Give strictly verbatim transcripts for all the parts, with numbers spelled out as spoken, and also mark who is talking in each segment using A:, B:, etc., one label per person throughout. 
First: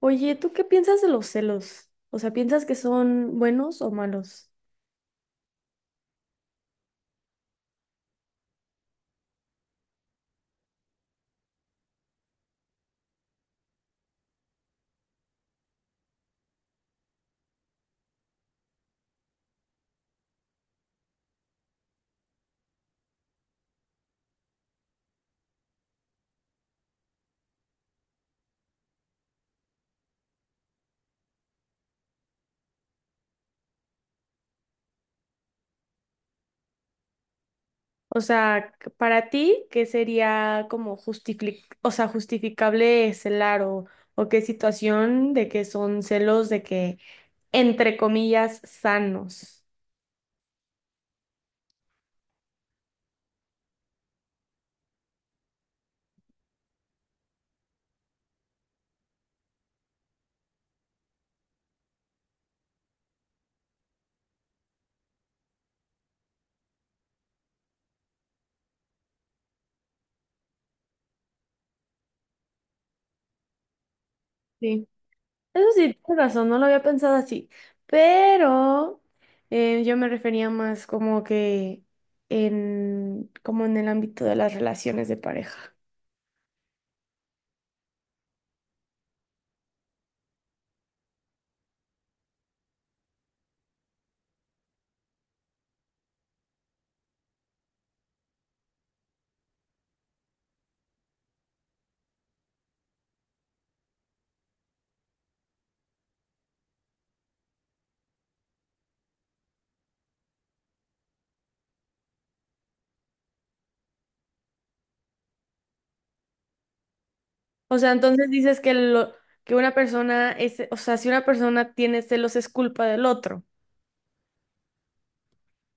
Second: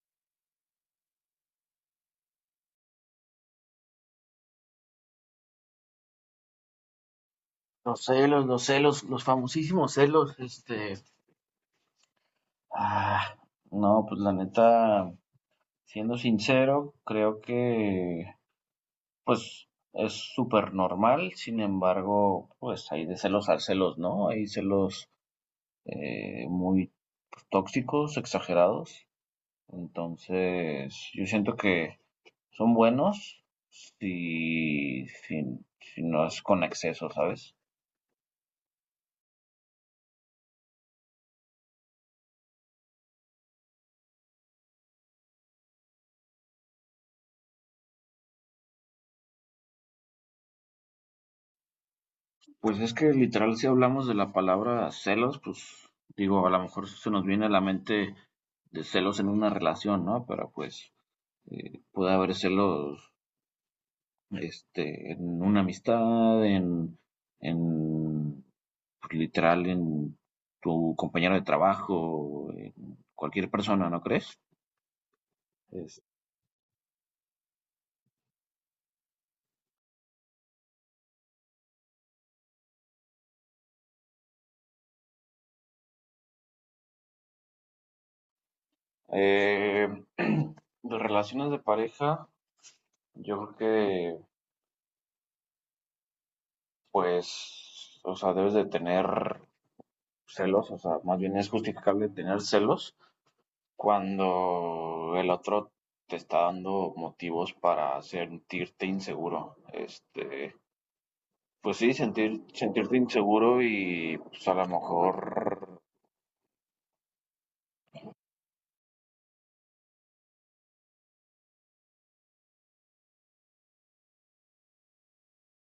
A: Oye, ¿tú qué piensas de los celos? O sea, ¿piensas que son buenos o malos?
B: Los celos, los celos, los famosísimos celos, este, Ah, no, pues la neta, siendo sincero, creo que pues es súper normal. Sin embargo, pues hay de celos a celos, ¿no? Hay celos eh, muy tóxicos, exagerados. Entonces yo siento que son buenos si, si, si no es con exceso, ¿sabes?
A: O sea, c- para ti, ¿qué sería como justific- o sea, justificable celar o, o qué situación de que son celos de que, entre comillas, sanos?
B: Pues es que literal, si hablamos de la palabra celos, pues digo, a lo mejor se nos viene a la mente de celos en una relación, ¿no? Pero pues eh, puede haber celos este, en una amistad, en, en pues, literal, en tu compañero de trabajo, en cualquier persona, ¿no crees?
A: Sí. Eso sí,
B: Es-
A: tienes razón, no lo había pensado así, pero eh, yo me refería más como que en, como en el ámbito de las relaciones de pareja.
B: eh, de relaciones de pareja, yo creo que, pues, o sea, debes de tener celos, o sea, más bien es justificable tener celos cuando el otro te está dando motivos para sentirte inseguro. Este, pues sí, sentir, sentirte inseguro y pues a lo mejor
A: O sea, entonces dices que lo que una persona es, o sea, si una persona tiene celos es culpa del otro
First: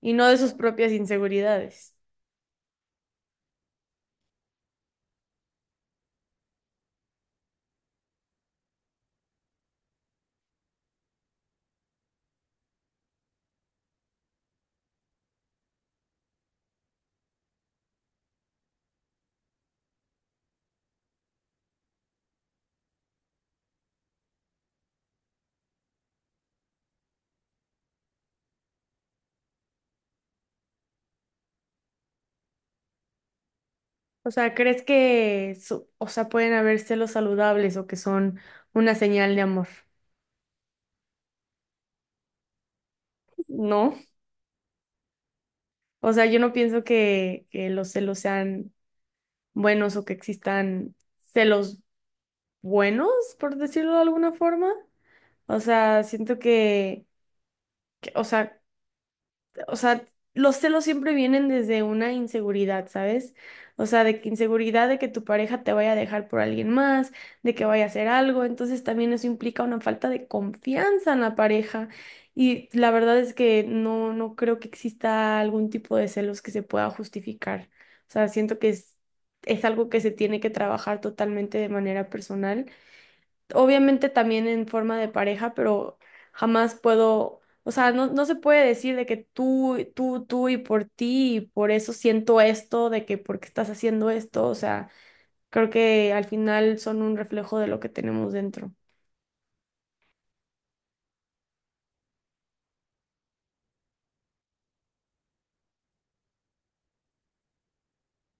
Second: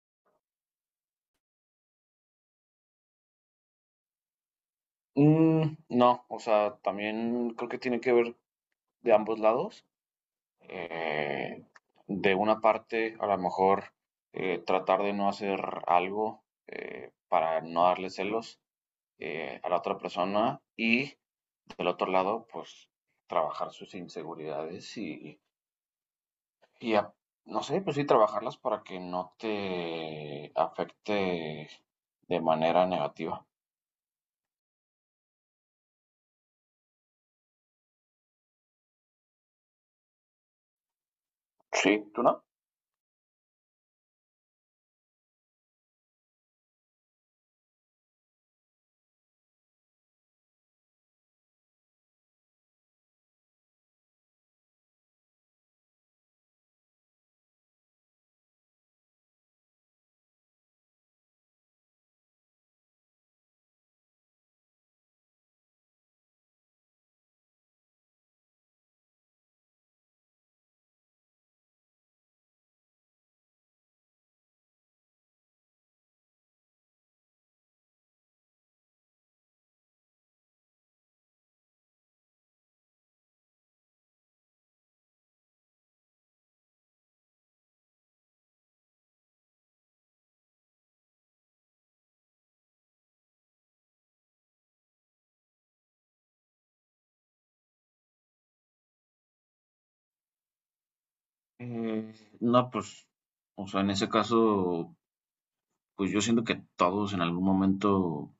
A: y no de sus propias inseguridades.
B: mm, no, o sea, también creo que tiene que ver de ambos lados. Eh, de una parte, a lo mejor eh, tratar de no hacer algo eh, para no darle celos eh, a la otra persona, y del otro lado, pues trabajar sus inseguridades y, y a- no sé, pues sí, trabajarlas para que no te afecte de manera negativa.
A: O sea, ¿crees que su- o sea, pueden haber celos saludables o que son una señal de amor?
B: Sí, ¿tú no?
A: No. O sea, yo no pienso que, que los celos sean buenos o que existan celos buenos, por decirlo de alguna forma. O sea, siento que, que- o sea, o sea, los celos siempre vienen desde una inseguridad, ¿sabes? O sea, de que inseguridad de que tu pareja te vaya a dejar por alguien más, de que vaya a hacer algo, entonces también eso implica una falta de confianza en la pareja. Y la verdad es que no, no creo que exista algún tipo de celos que se pueda justificar. O sea, siento que es, es algo que se tiene que trabajar totalmente de manera personal, obviamente también en forma de pareja, pero jamás puedo, o sea, no, no se puede decir de que tú, tú, tú y por ti, y por eso siento esto, de que porque estás haciendo esto, o sea, creo que al final son un reflejo de lo que tenemos dentro.
B: Mm, no, pues, o sea, en ese caso, pues yo siento que todos en algún momento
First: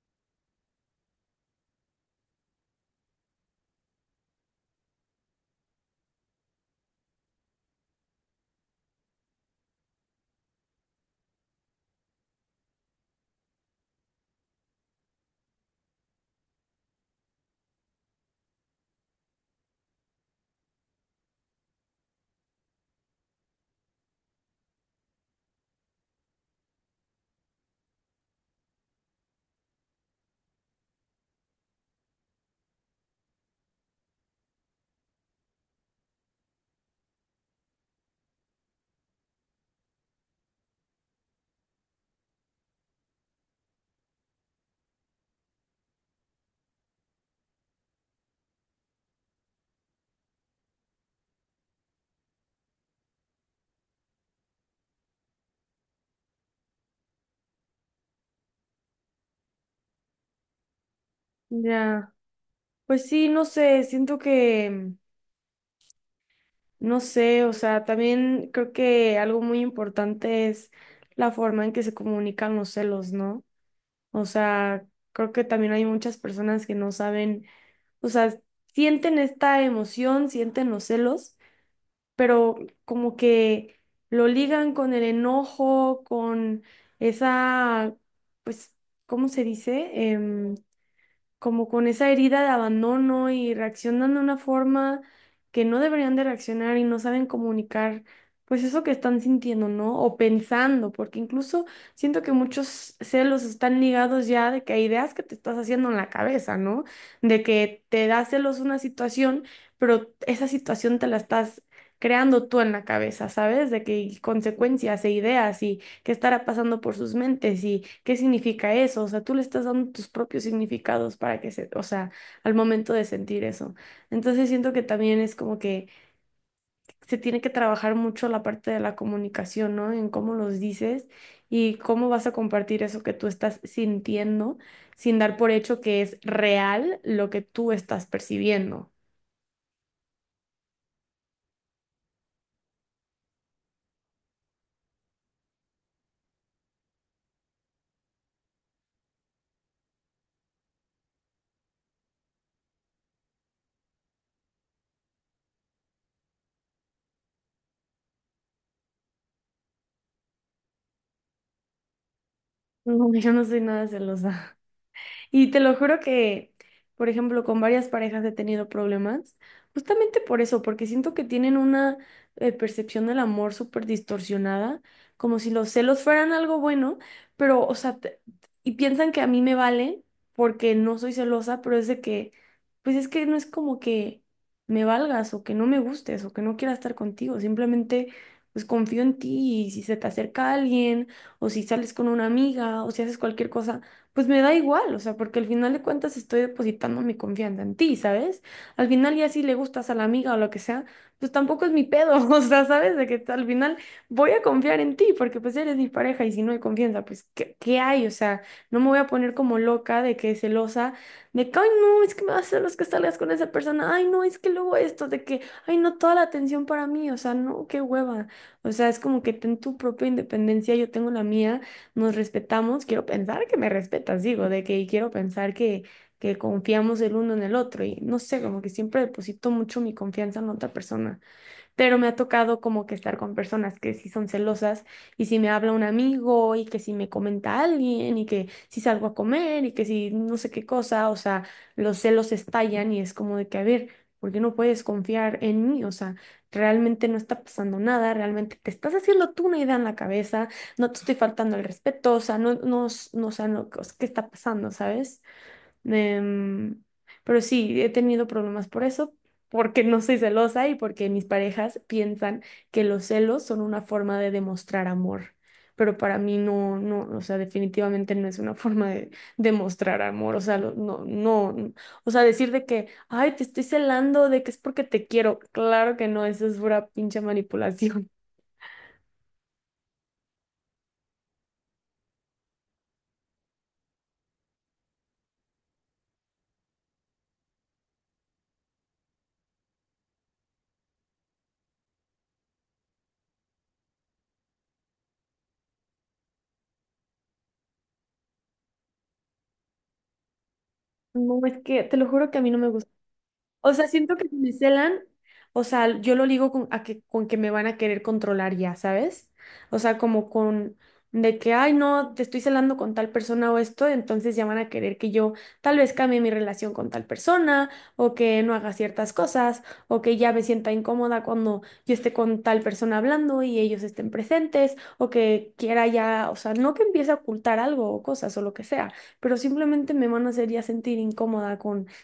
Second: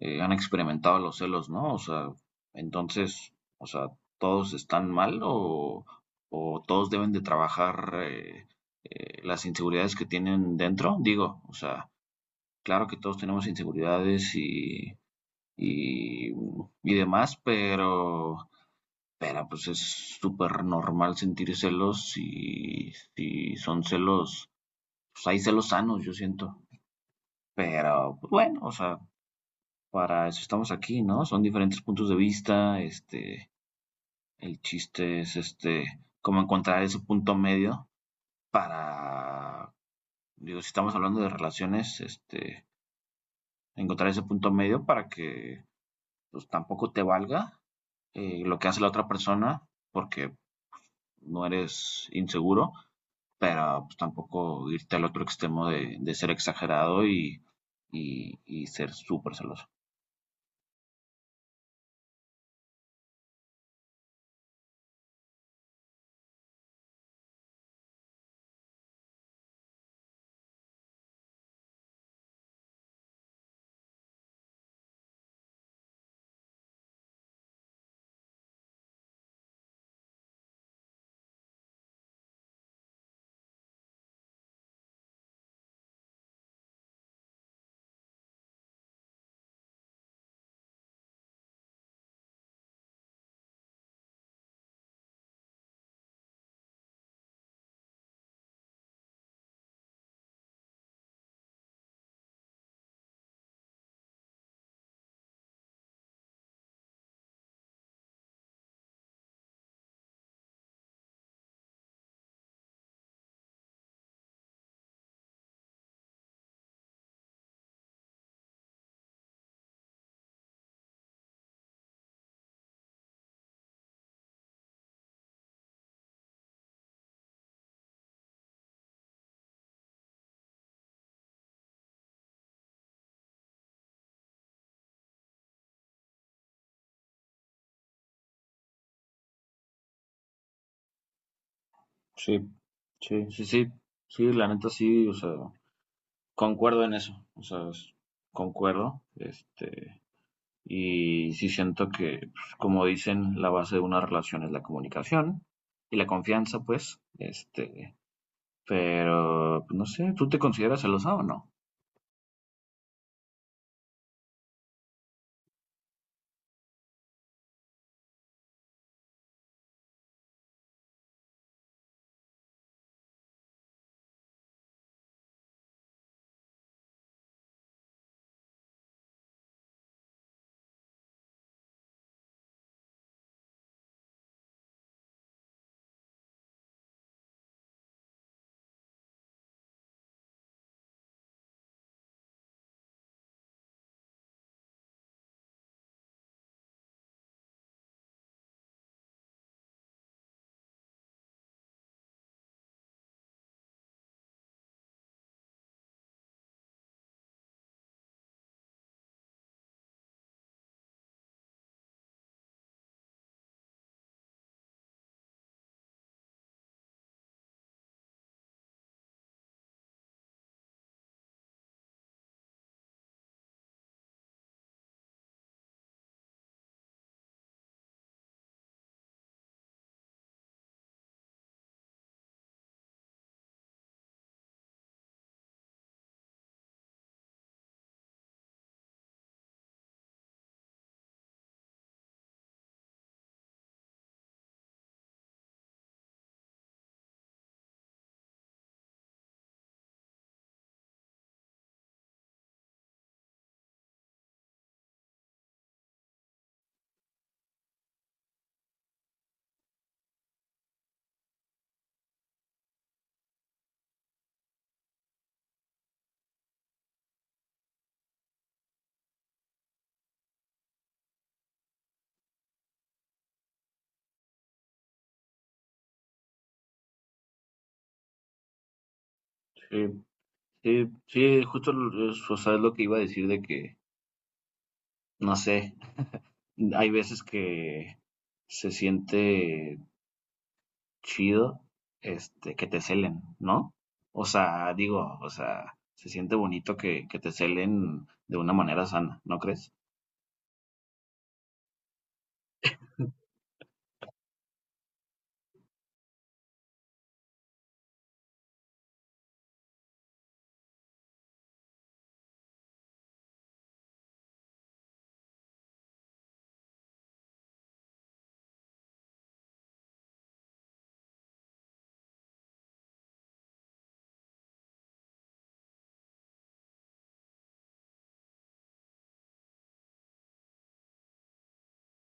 B: eh, han experimentado los celos, ¿no? O sea, entonces, o sea, ¿todos están mal o, o todos deben de trabajar eh, eh, las inseguridades que tienen dentro? Digo, o sea, claro que todos tenemos inseguridades y, y, y demás, pero, pero pues es súper normal sentir celos y y son celos, pues hay celos sanos, yo siento. Pero pues bueno, o sea, para eso estamos aquí, ¿no? Son diferentes puntos de vista. Este, el chiste es este, cómo encontrar ese punto medio para, digo, si estamos hablando de relaciones, este, encontrar ese punto medio para que pues tampoco te valga eh, lo que hace la otra persona porque no eres inseguro, pero pues, tampoco irte al otro extremo de, de ser exagerado y, y, y ser súper celoso.
A: Ya, pues sí, no sé, siento que, no sé, o sea, también creo que algo muy importante es la forma en que se comunican los celos, ¿no? O sea, creo que también hay muchas personas que no saben, o sea, sienten esta emoción, sienten los celos, pero como que lo ligan con el enojo, con esa, pues, ¿cómo se dice? Em, como con esa herida de abandono y reaccionan de una forma que no deberían de reaccionar y no saben comunicar, pues eso que están sintiendo, ¿no? O pensando, porque incluso siento que muchos celos están ligados ya de que a ideas que te estás haciendo en la cabeza, ¿no? De que te da celos una situación, pero esa situación te la estás creando tú en la cabeza, ¿sabes? De que y consecuencias e ideas y qué estará pasando por sus mentes y qué significa eso. O sea, tú le estás dando tus propios significados para que se, o sea, al momento de sentir eso. Entonces siento que también es como que se tiene que trabajar mucho la parte de la comunicación, ¿no? En cómo los dices y cómo vas a compartir eso que tú estás sintiendo sin dar por hecho que es real lo que tú estás percibiendo.
B: Sí, sí, sí, sí, sí, la neta sí, o sea, concuerdo en eso, o sea, es- concuerdo, este, y sí siento que, pues, como dicen, la base de una relación es la comunicación y la confianza, pues, este, pero, pues, no sé, ¿tú te consideras celosa o no?
A: No, yo no soy nada celosa. Y te lo juro que, por ejemplo, con varias parejas he tenido problemas, justamente por eso, porque siento que tienen una eh, percepción del amor súper distorsionada, como si los celos fueran algo bueno, pero, o sea, te- y piensan que a mí me vale porque no soy celosa, pero es de que, pues es que no es como que me valgas o que no me gustes o que no quiera estar contigo, simplemente... Pues confío en ti y si se te acerca alguien o si sales con una amiga o si haces cualquier cosa, pues me da igual, o sea, porque al final de cuentas estoy depositando mi confianza en ti, ¿sabes? Al final ya si le gustas a la amiga o lo que sea, pues tampoco es mi pedo, o sea, ¿sabes? De que al final voy a confiar en ti porque pues eres mi pareja y si no hay confianza, pues ¿qué, qué hay? O sea, no me voy a poner como loca de que celosa, de que, ay, no, es que me vas a hacer los que salgas con esa persona, ay, no, es que luego esto, de que, ay, no, toda la atención para mí, o sea, no, qué hueva. O sea, es como que ten tu propia independencia, yo tengo la mía, nos respetamos, quiero pensar que me respetas, digo, de que quiero pensar que, que confiamos el uno en el otro y no sé, como que siempre deposito mucho mi confianza en otra persona, pero me ha tocado como que estar con personas que sí son celosas y si me habla un amigo y que si me comenta alguien y que si salgo a comer y que si no sé qué cosa, o sea, los celos estallan y es como de que, a ver, ¿por qué no puedes confiar en mí? O sea, realmente no está pasando nada, realmente te estás haciendo tú una idea en la cabeza, no te estoy faltando el respeto, o sea, no, no, no, o sea, no, ¿qué está pasando, sabes? Em, pero sí, he tenido problemas por eso, porque no soy celosa y porque mis parejas piensan que los celos son una forma de demostrar amor. Pero para mí no, no, o sea, definitivamente no es una forma de demostrar amor. O sea, lo- no, no, n- o sea, decir de que, ay, te estoy celando, de que es porque te quiero. Claro que no, eso es pura pinche manipulación.
B: Sí, sí, sí, justo lo- es, o sea, es lo que iba a decir de que, no sé, hay veces que se siente chido, este, que te celen, ¿no? O sea, digo, o sea, se siente bonito que, que te celen de una manera sana, ¿no crees?
A: No, es que te lo juro que a mí no me gusta. O sea, siento que si me celan, o sea, yo lo ligo con, a que, con que me van a querer controlar ya, ¿sabes? O sea, como con de que, ay, no, te estoy celando con tal persona o esto, entonces ya van a querer que yo tal vez cambie mi relación con tal persona, o que no haga ciertas cosas, o que ya me sienta incómoda cuando yo esté con tal persona hablando y ellos estén presentes, o que quiera ya, o sea, no que empiece a ocultar algo o cosas o lo que sea, pero simplemente me van a hacer ya sentir incómoda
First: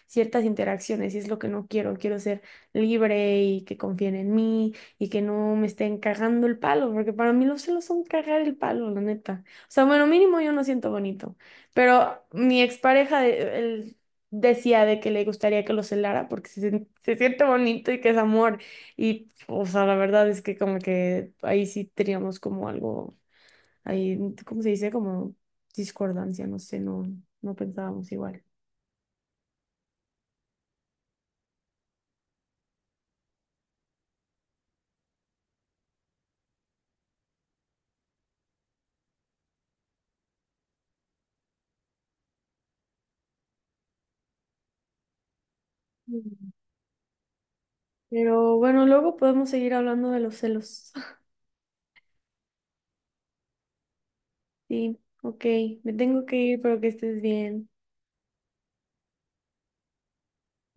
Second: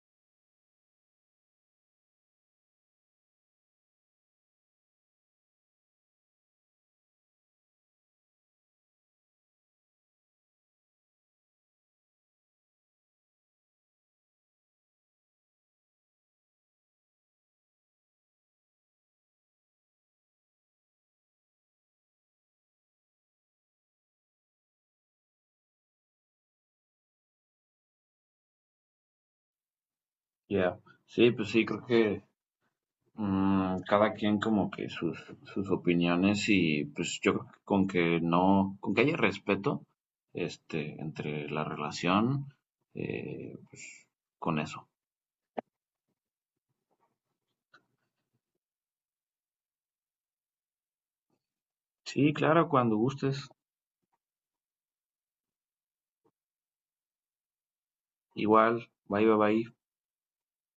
A: ciertas interacciones y es lo que no quiero. Quiero ser libre y que confíen en mí y que no me estén cagando el palo, porque para mí los celos son cagar el palo, la neta. O sea, bueno, mínimo yo no siento bonito, pero mi expareja de- él decía de que le gustaría que lo celara porque se, sien- se siente bonito y que es amor. Y, o sea, la verdad es que como que ahí sí teníamos como algo, ahí, ¿cómo se dice? Como discordancia, no sé, no, no pensábamos igual.
B: Ya, sí, pues sí, creo que mm, cada quien como que sus, sus opiniones, y pues yo creo que con que no, con que haya respeto, este, entre la relación, eh, pues con eso.
A: Pero bueno, luego podemos seguir hablando de los celos.
B: Sí, claro, cuando gustes.
A: Sí, ok, me tengo que ir, pero que estés bien.
B: Igual, bye, bye, bye.